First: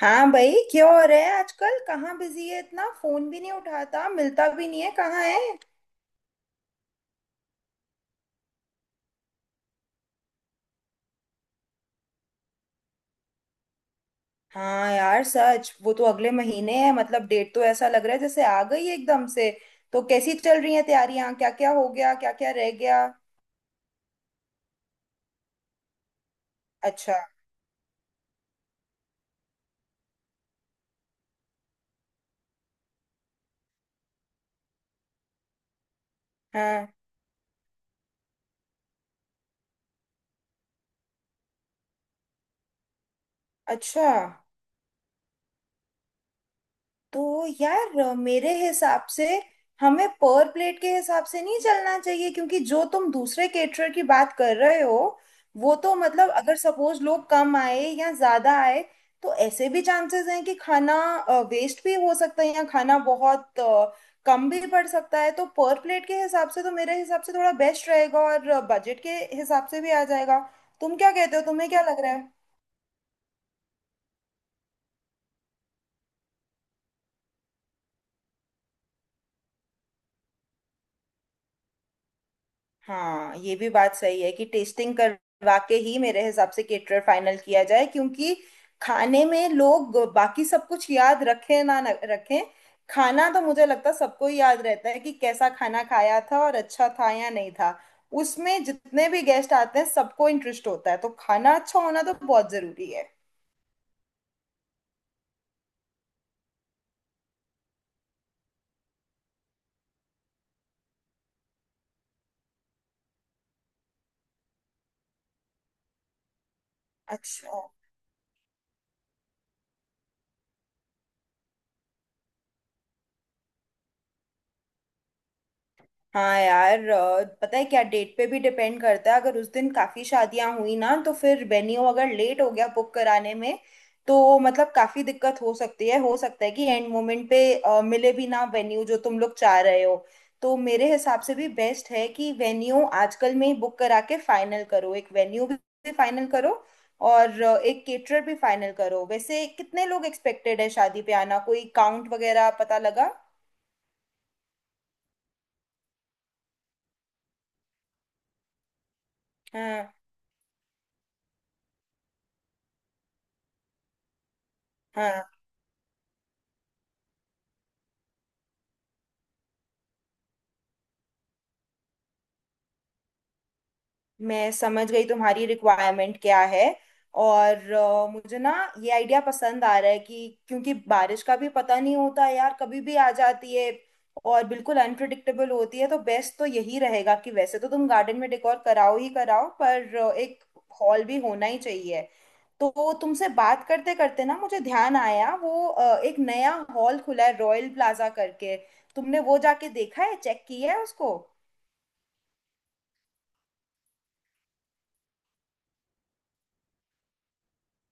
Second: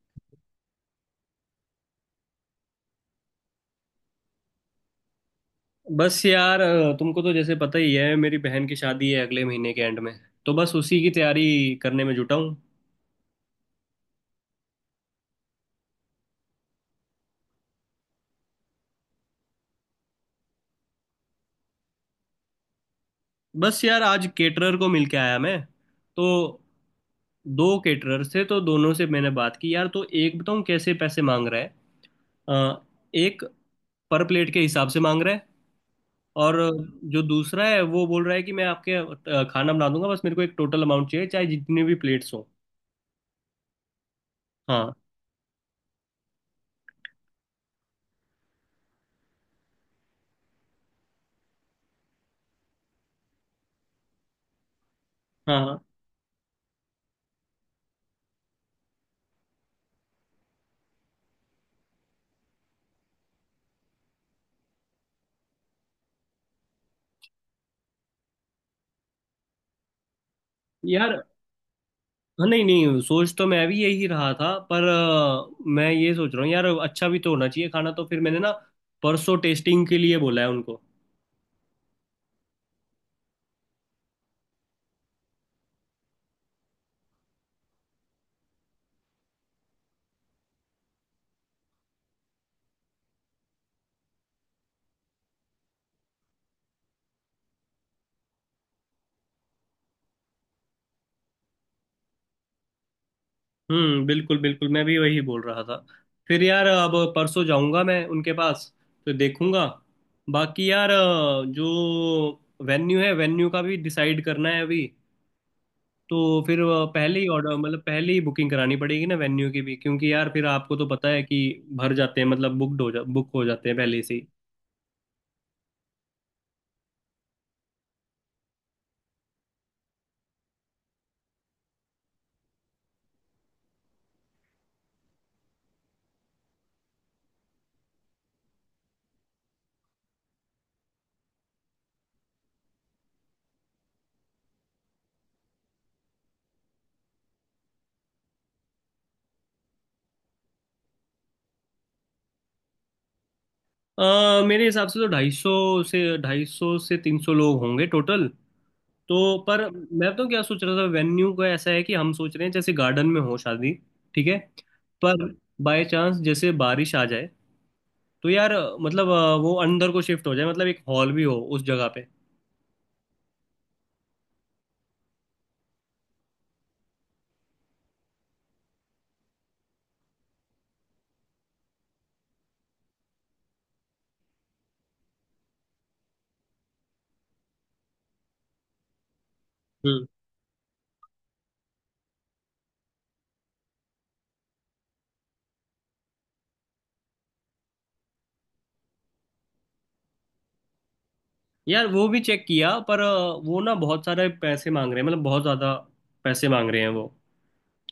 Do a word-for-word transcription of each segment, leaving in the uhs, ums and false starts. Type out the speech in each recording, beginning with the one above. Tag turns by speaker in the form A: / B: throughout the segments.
A: हाँ भाई, क्या हो रहा है आजकल। कहाँ बिजी है, इतना फोन भी नहीं उठाता, मिलता भी नहीं है, कहाँ है।
B: बस यार, अ, तुमको तो जैसे पता ही है, मेरी बहन की शादी है अगले महीने के एंड में। तो बस उसी की तैयारी करने में जुटा हूँ।
A: हाँ यार सच, वो तो अगले महीने है। मतलब डेट तो ऐसा लग रहा है जैसे आ गई है एकदम से। तो कैसी चल रही है तैयारियां, क्या क्या हो गया, क्या क्या रह गया?
B: बस यार, आज केटरर को मिल के आया मैं। तो
A: अच्छा।
B: दो केटरर से, तो दोनों से मैंने बात की यार। तो एक बताऊँ कैसे पैसे मांग रहा है। अ, एक पर प्लेट के हिसाब से मांग रहा है। और
A: हाँ।
B: जो दूसरा है वो बोल रहा है कि मैं आपके अ, खाना बना दूंगा, बस मेरे को एक टोटल अमाउंट चाहिए, चाहे जितनी भी प्लेट्स हो।
A: अच्छा।
B: हाँ,
A: तो यार अ, मेरे हिसाब से हमें पर प्लेट के हिसाब से नहीं चलना चाहिए, क्योंकि जो तुम दूसरे केटरर की बात कर रहे हो,
B: हाँ,
A: वो
B: हाँ।
A: तो मतलब अगर सपोज लोग कम आए या ज्यादा आए तो ऐसे भी चांसेस हैं कि खाना वेस्ट भी हो सकता है या खाना बहुत अ, कम भी पड़ सकता है। तो पर प्लेट के हिसाब से तो मेरे हिसाब से थोड़ा बेस्ट रहेगा और बजट के हिसाब से भी आ जाएगा। तुम क्या
B: यार,
A: कहते हो, तुम्हें क्या लग रहा है?
B: हाँ, नहीं नहीं, सोच तो मैं भी यही रहा था। पर अ, मैं ये सोच रहा हूँ यार, अच्छा भी तो होना चाहिए खाना। तो फिर मैंने ना परसों टेस्टिंग के लिए बोला है उनको।
A: हाँ, ये भी बात सही है कि टेस्टिंग करवा के ही मेरे हिसाब से केटरर फाइनल किया जाए, क्योंकि खाने में लोग बाकी सब कुछ याद रखें ना न- रखें, खाना तो मुझे लगता है सबको ही याद रहता है कि कैसा खाना खाया था और अच्छा था या नहीं था। उसमें जितने भी गेस्ट आते हैं सबको इंटरेस्ट होता है, तो खाना अच्छा होना तो बहुत जरूरी है।
B: हम्म, बिल्कुल बिल्कुल, मैं भी वही बोल रहा था। फिर यार अब परसों जाऊंगा मैं उनके पास। तो देखूंगा। बाकी यार, अ, जो वेन्यू है वेन्यू का भी डिसाइड करना है अभी। तो फिर अ, पहले ही ऑर्डर
A: अच्छा।
B: मतलब पहले ही बुकिंग करानी पड़ेगी ना वेन्यू की भी, क्योंकि यार फिर आपको तो पता है कि भर जाते हैं, मतलब बुकड हो जा बुक हो जाते हैं पहले से ही।
A: हाँ यार अ, पता है क्या, डेट पे भी डिपेंड करता है। अगर उस दिन काफी शादियां हुई ना तो फिर वेन्यू अगर लेट हो गया बुक कराने में तो मतलब काफी दिक्कत हो सकती है। हो सकता है कि एंड मोमेंट पे अ, मिले भी ना वेन्यू जो तुम लोग चाह रहे हो। तो मेरे हिसाब से भी बेस्ट है कि वेन्यू आजकल में ही बुक करा के फाइनल करो, एक वेन्यू भी फाइनल करो और अ, एक केटरर भी फाइनल करो। वैसे कितने लोग एक्सपेक्टेड है शादी पे आना, कोई काउंट वगैरह पता लगा?
B: अ, मेरे हिसाब से तो ढाई सौ से ढाई सौ से तीन सौ लोग होंगे टोटल। तो पर
A: हाँ।
B: मैं तो क्या सोच रहा था, वेन्यू का ऐसा है कि हम सोच रहे हैं जैसे गार्डन में हो शादी। ठीक है, पर
A: हाँ।
B: बाय चांस जैसे बारिश आ जाए तो यार मतलब अ, वो अंदर को शिफ्ट हो जाए, मतलब एक हॉल भी हो उस जगह पे।
A: मैं समझ गई तुम्हारी रिक्वायरमेंट क्या है। और अ, मुझे ना ये आइडिया पसंद आ रहा है कि क्योंकि बारिश का भी पता नहीं होता यार, कभी भी आ जाती है और बिल्कुल अनप्रिडिक्टेबल होती है। तो बेस्ट तो यही रहेगा कि वैसे तो तुम गार्डन में डेकोर कराओ ही कराओ, पर
B: हम्म
A: अ, एक हॉल भी होना ही चाहिए। तो तुमसे बात करते करते ना मुझे ध्यान आया, वो अ, एक नया हॉल खुला है रॉयल प्लाजा करके। तुमने वो जाके देखा है, चेक किया है उसको?
B: यार, वो भी चेक किया, पर अ, वो ना बहुत सारे पैसे मांग रहे हैं, मतलब बहुत ज़्यादा पैसे मांग रहे हैं वो।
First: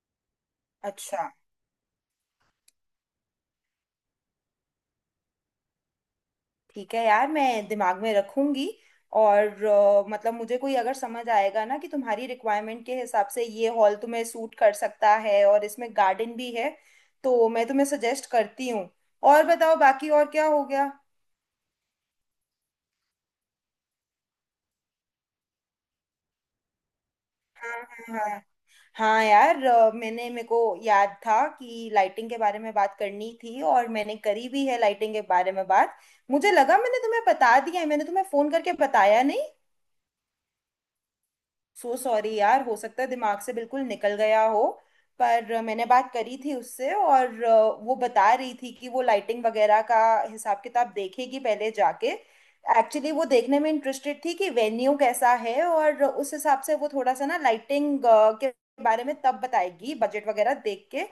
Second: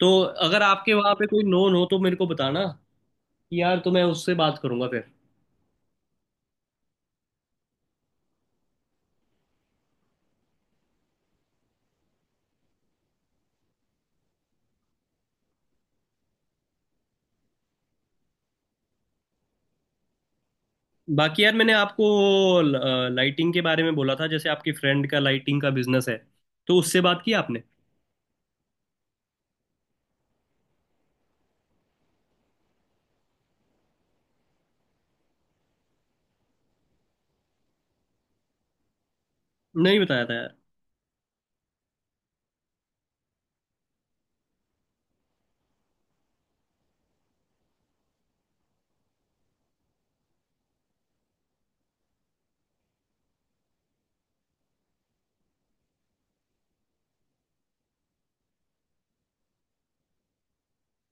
B: तो अगर आपके वहाँ पे
A: अच्छा।
B: कोई नोन हो तो मेरे को बताना कि यार, तो मैं उससे बात करूंगा फिर।
A: ठीक है यार, मैं दिमाग में रखूंगी। और अ, मतलब मुझे कोई अगर समझ आएगा ना कि तुम्हारी रिक्वायरमेंट के हिसाब से ये हॉल तुम्हें सूट कर सकता है और इसमें गार्डन भी है, तो मैं तुम्हें सजेस्ट करती हूँ। और बताओ, बाकी और क्या हो गया?
B: बाकी यार, मैंने आपको लाइटिंग के बारे में बोला था, जैसे आपकी फ्रेंड का लाइटिंग का बिजनेस है। तो उससे बात की आपने?
A: हाँ। हाँ हाँ। हाँ यार अ, मैंने, मेरे को याद था कि लाइटिंग के बारे में बात करनी थी और मैंने करी भी है लाइटिंग के बारे में बात। मुझे लगा मैंने तुम्हें बता दिया है, मैंने तुम्हें फोन करके बताया नहीं।
B: नहीं बताया था यार।
A: सो सॉरी यार, हो सकता है दिमाग से बिल्कुल निकल गया हो। पर मैंने बात करी थी उससे और अ, वो बता रही थी कि वो लाइटिंग वगैरह का हिसाब किताब देखेगी पहले जाके। एक्चुअली वो देखने में इंटरेस्टेड थी कि वेन्यू कैसा है और उस हिसाब से वो थोड़ा सा ना लाइटिंग के बारे में तब बताएगी, बजट वगैरह देख के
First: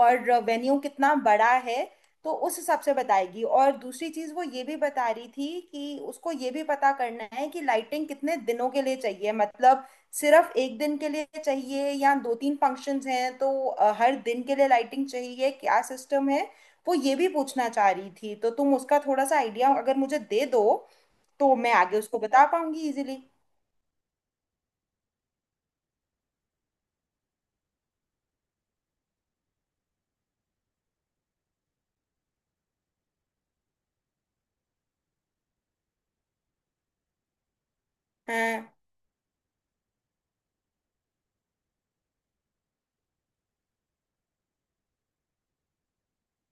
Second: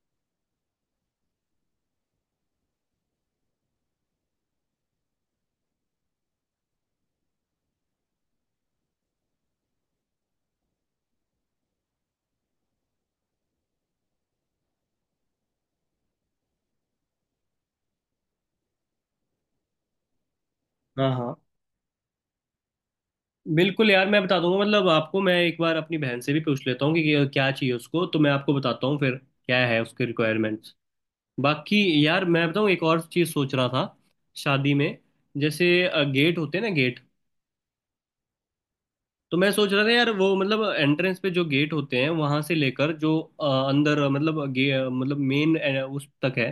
A: और वेन्यू कितना बड़ा है तो उस हिसाब से बताएगी। और दूसरी चीज वो ये भी बता रही थी कि उसको ये भी पता करना है कि लाइटिंग कितने दिनों के लिए चाहिए, मतलब सिर्फ एक दिन के लिए चाहिए या दो तीन फंक्शंस हैं तो अ, हर दिन के लिए लाइटिंग चाहिए, क्या सिस्टम है। वो ये भी पूछना चाह रही थी, तो तुम उसका थोड़ा सा आइडिया अगर मुझे दे दो
B: हाँ, हाँ।
A: तो मैं आगे उसको बता पाऊंगी इजीली।
B: बिल्कुल यार, मैं बता दूंगा, मतलब आपको मैं एक बार अपनी बहन से भी पूछ लेता हूँ कि क्या क्या चाहिए उसको, तो मैं आपको बताता हूँ फिर क्या है उसके रिक्वायरमेंट्स। बाकी यार, मैं बताऊँ, एक और चीज़ सोच रहा था। शादी में जैसे गेट होते हैं ना, गेट।
A: हाँ।
B: तो मैं सोच रहा था यार, वो मतलब एंट्रेंस पे जो गेट होते हैं, वहां से लेकर जो अ, अंदर अ, मतलब गे अ, मतलब मेन उस तक है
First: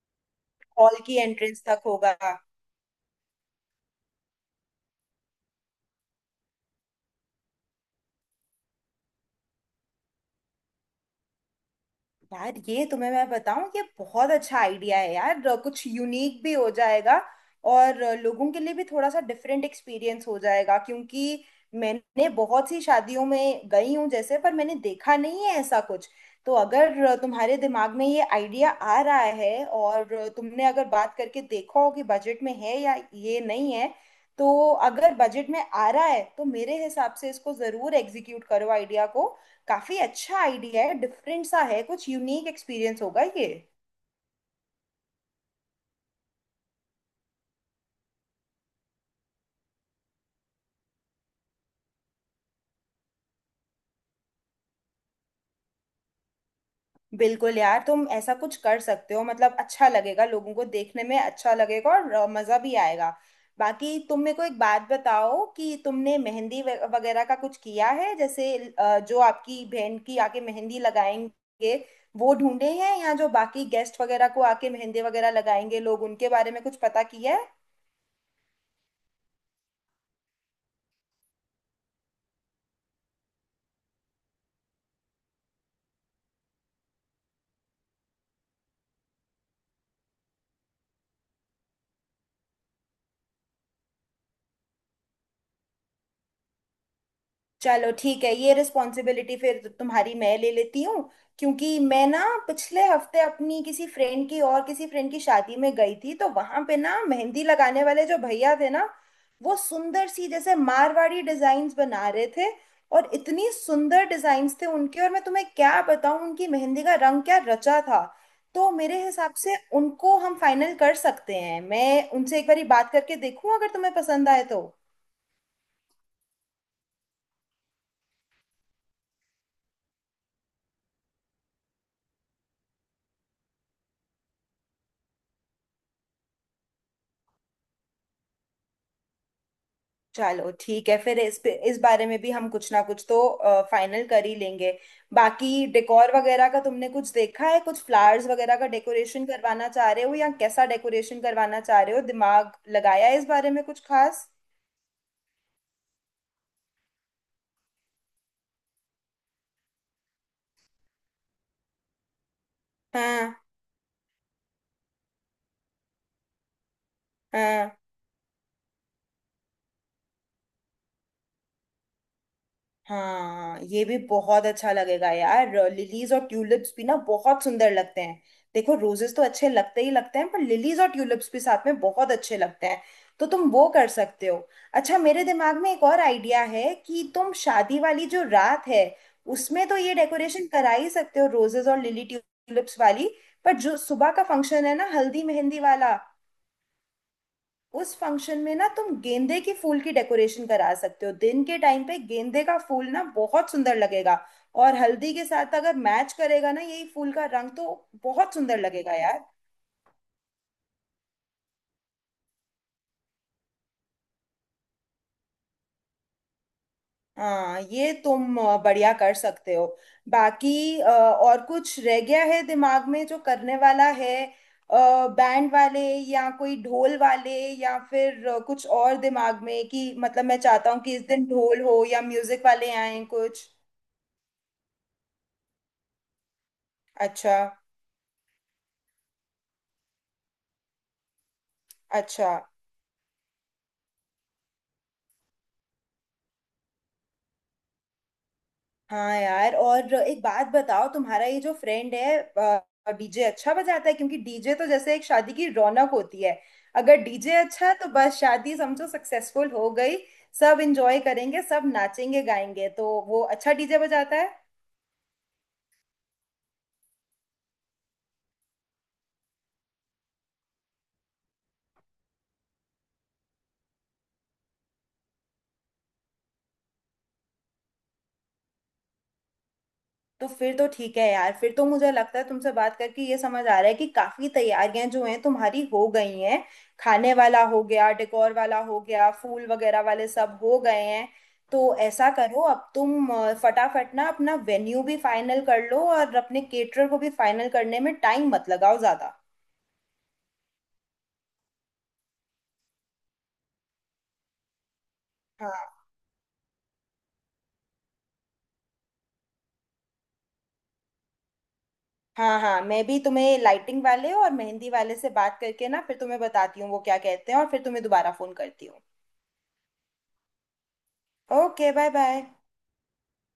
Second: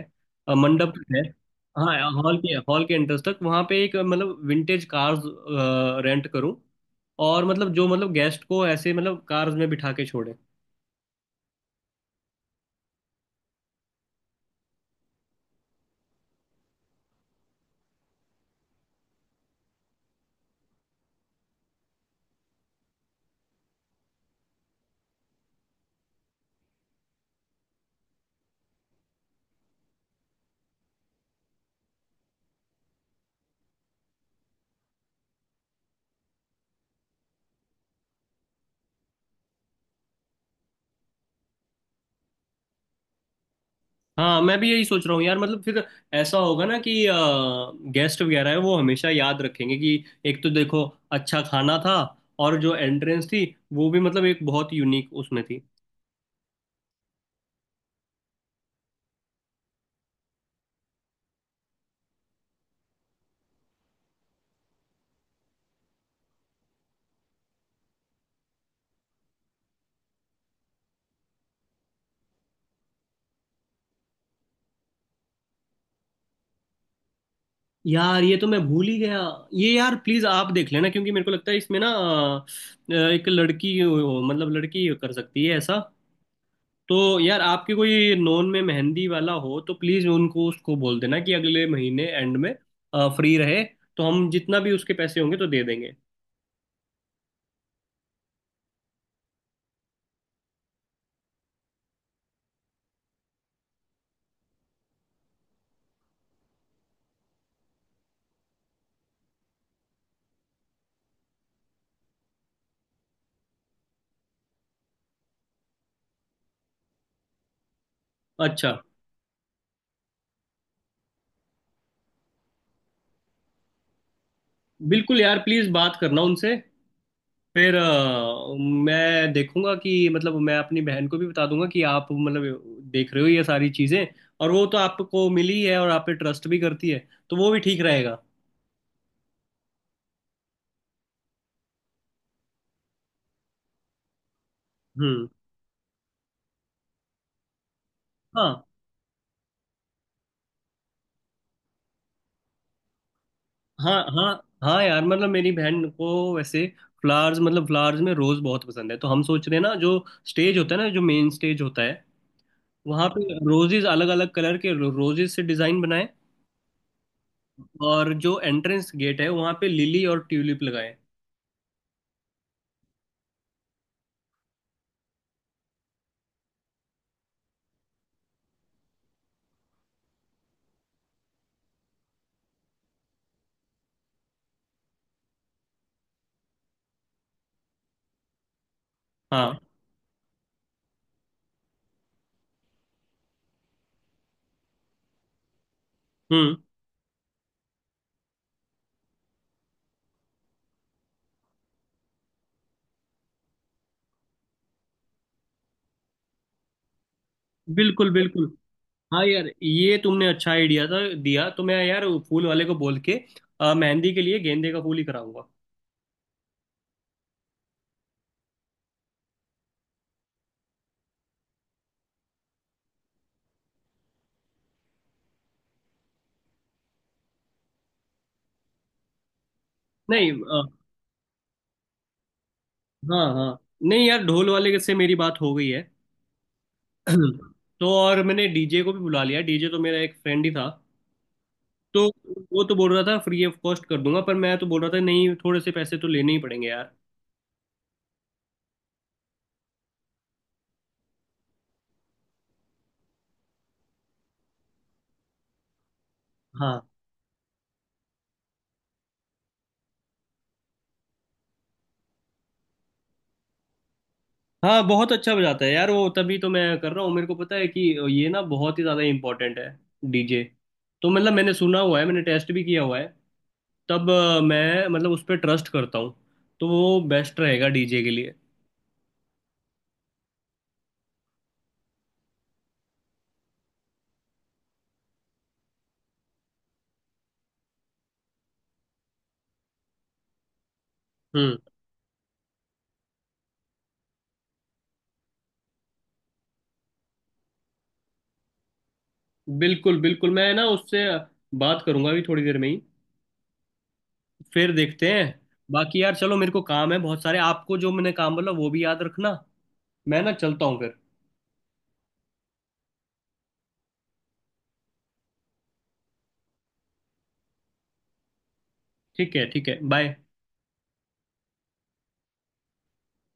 B: अ, मंडप
A: हॉल
B: तक
A: की
B: है।
A: एंट्रेंस तक
B: हाँ,
A: होगा।
B: हॉल के हॉल के एंट्रेंस तक वहां पे एक अ, मतलब विंटेज कार्स रेंट करूं। और मतलब जो मतलब गेस्ट को ऐसे मतलब कार्स में बिठा के छोड़े।
A: यार ये तुम्हें मैं बताऊं, ये बहुत अच्छा आइडिया है यार, अ, कुछ यूनिक भी हो जाएगा और अ, लोगों के लिए भी थोड़ा सा डिफरेंट एक्सपीरियंस हो जाएगा, क्योंकि मैंने बहुत सी शादियों में गई हूँ जैसे, पर मैंने देखा नहीं है ऐसा कुछ। तो अगर अ, तुम्हारे दिमाग में ये आइडिया आ रहा है और अ, तुमने अगर बात करके देखा हो कि बजट में है या ये नहीं है, तो अगर बजट में आ रहा है तो मेरे हिसाब से इसको जरूर एग्जीक्यूट करो, आइडिया को। काफी अच्छा आइडिया है, डिफरेंट सा है, कुछ यूनिक एक्सपीरियंस होगा ये।
B: हाँ, मैं भी यही सोच रहा हूँ यार। मतलब फिर ऐसा होगा ना कि गेस्ट वगैरह है वो हमेशा याद रखेंगे कि एक तो देखो, अच्छा खाना था, और जो एंट्रेंस थी वो भी मतलब एक बहुत यूनिक उसमें थी।
A: बिल्कुल यार, तुम ऐसा कुछ कर सकते हो, मतलब अच्छा लगेगा लोगों को, देखने में अच्छा लगेगा और अ, मजा भी आएगा। बाकी तुम मेरे को एक बात बताओ, कि तुमने मेहंदी वे- वगैरह का कुछ किया है? जैसे अ, जो आपकी बहन की आके मेहंदी लगाएंगे वो ढूंढे हैं, या जो बाकी गेस्ट वगैरह को आके मेहंदी वगैरह लगाएंगे लोग, उनके बारे में कुछ पता किया है?
B: यार ये तो मैं भूल ही गया ये। यार प्लीज आप देख लेना, क्योंकि मेरे को लगता है इसमें ना, अ, एक लड़की हो- मतलब लड़की कर सकती है ऐसा। तो यार आपके कोई नॉन में मेहंदी वाला हो तो प्लीज उनको उसको बोल देना कि अगले महीने एंड में फ्री रहे, तो हम जितना भी उसके पैसे होंगे तो दे देंगे।
A: चलो ठीक है, ये रिस्पॉन्सिबिलिटी फिर तो तुम्हारी मैं ले लेती हूँ, क्योंकि मैं ना पिछले हफ्ते अपनी किसी फ्रेंड की और किसी फ्रेंड की शादी में गई थी तो वहां पे ना मेहंदी लगाने वाले जो भैया थे ना, वो सुंदर सी जैसे मारवाड़ी डिजाइन्स बना रहे थे, और इतनी सुंदर डिजाइन्स थे उनके, और मैं तुम्हें क्या बताऊं उनकी मेहंदी का रंग क्या रचा था। तो
B: अच्छा।
A: मेरे हिसाब से उनको हम फाइनल कर सकते हैं। मैं उनसे एक बारी बात करके देखूं, अगर तुम्हें पसंद आए तो।
B: बिल्कुल यार, प्लीज बात करना उनसे। फिर अ, मैं देखूंगा कि मतलब मैं अपनी बहन को भी बता दूंगा कि आप मतलब देख रहे हो ये सारी चीजें। और वो तो आपको मिली है और आप पे ट्रस्ट भी करती है, तो वो भी ठीक रहेगा।
A: चलो ठीक है, फिर इस पे, इस बारे में भी हम कुछ ना कुछ तो फाइनल कर ही लेंगे।
B: हम्म।
A: बाकी डेकोर वगैरह का तुमने कुछ देखा है, कुछ फ्लावर्स वगैरह
B: हाँ,
A: का डेकोरेशन करवाना चाह रहे हो या कैसा डेकोरेशन करवाना चाह रहे हो, दिमाग लगाया है इस बारे में कुछ
B: हाँ।
A: खास?
B: हाँ। हाँ यार, मतलब मेरी बहन को वैसे फ्लावर्स, मतलब फ्लावर्स में रोज बहुत पसंद है। तो हम सोच रहे हैं ना, जो स्टेज होता है ना, जो मेन स्टेज होता है, वहां पे
A: हाँ।
B: रोजेज, अलग अलग कलर के रोजेज से डिजाइन बनाए।
A: हाँ।
B: और जो एंट्रेंस गेट है वहां पे लिली और ट्यूलिप लगाए।
A: हाँ, ये भी बहुत अच्छा लगेगा यार, लिलीज और ट्यूलिप्स भी ना बहुत सुंदर लगते हैं। देखो रोजेस तो अच्छे लगते ही लगते हैं, पर लिलीज और ट्यूलिप्स भी साथ में बहुत अच्छे लगते हैं। तो तुम वो कर सकते हो। अच्छा, मेरे दिमाग में एक और आइडिया है कि तुम शादी वाली जो रात है
B: हाँ।
A: उसमें तो ये डेकोरेशन करा ही सकते हो, रोजेस और लिली ट्यूलिप्स वाली, पर जो सुबह का फंक्शन है ना हल्दी मेहंदी वाला,
B: हम्म,
A: उस फंक्शन में ना तुम गेंदे के फूल की डेकोरेशन करा सकते हो। दिन के टाइम पे गेंदे का फूल ना बहुत सुंदर लगेगा और हल्दी के साथ अगर मैच करेगा ना यही फूल का रंग, तो
B: बिल्कुल
A: बहुत
B: बिल्कुल।
A: सुंदर लगेगा
B: हाँ
A: यार।
B: यार, ये तुमने अच्छा आइडिया था दिया। तो मैं यार वो फूल वाले को बोल के अ, मेहंदी के लिए गेंदे का फूल ही कराऊंगा।
A: हाँ ये तुम अ, बढ़िया कर सकते हो। बाकी अ, और कुछ रह गया है दिमाग में जो करने वाला है? बैंड वाले, या कोई ढोल वाले, या फिर अ, कुछ और दिमाग में कि मतलब
B: नहीं,
A: मैं
B: अ,
A: चाहता हूँ कि इस दिन ढोल हो या म्यूजिक वाले आए
B: हाँ
A: कुछ?
B: हाँ, नहीं यार, ढोल वाले से मेरी बात हो गई है।
A: अच्छा।
B: तो और मैंने डीजे को भी बुला लिया। डीजे तो मेरा एक फ्रेंड ही था तो।
A: अच्छा।
B: वो तो बोल रहा था फ्री ऑफ कॉस्ट कर दूंगा, पर मैं तो बोल रहा था, नहीं, थोड़े से पैसे तो लेने ही पड़ेंगे यार।
A: हाँ यार, और एक बात बताओ, तुम्हारा ये जो फ्रेंड है डीजे अच्छा बजाता है? क्योंकि डीजे तो जैसे एक शादी की रौनक होती है,
B: हाँ,
A: अगर डीजे अच्छा है तो बस शादी समझो सक्सेसफुल हो गई। सब एंजॉय करेंगे, सब नाचेंगे गाएंगे, तो वो अच्छा डीजे बजाता है?
B: हाँ, बहुत अच्छा बजाता है यार वो। तभी तो मैं कर रहा हूँ, मेरे को पता है कि ये ना बहुत ही ज़्यादा इम्पोर्टेंट है डीजे। तो मतलब मैंने सुना हुआ है, मैंने टेस्ट भी किया हुआ है। तब अ, मैं मतलब उस पर ट्रस्ट करता हूँ, तो वो बेस्ट रहेगा डीजे के लिए।
A: तो फिर तो ठीक है यार, फिर तो मुझे लगता है तुमसे बात करके ये समझ आ रहा है कि काफी तैयारियां जो हैं तुम्हारी हो गई हैं, खाने वाला हो गया, डेकोर वाला हो गया, फूल वगैरह वाले सब हो गए हैं।
B: हम्म,
A: तो ऐसा करो, अब तुम अ, फटाफट ना अपना वेन्यू भी फाइनल कर लो और अपने केटरर को भी फाइनल करने में टाइम मत लगाओ ज्यादा।
B: बिल्कुल बिल्कुल। मैं ना उससे बात करूंगा अभी थोड़ी देर में ही। फिर देखते हैं।
A: हाँ।
B: बाकी यार चलो, मेरे को काम है बहुत सारे। आपको जो मैंने काम बोला वो भी याद रखना। मैं ना चलता हूँ फिर।
A: हाँ। हाँ मैं भी तुम्हें लाइटिंग वाले और मेहंदी वाले से बात करके ना फिर तुम्हें बताती हूँ वो क्या कहते हैं, और फिर तुम्हें दोबारा फोन करती हूँ।
B: ठीक है, ठीक है, बाय।
A: Okay bye bye.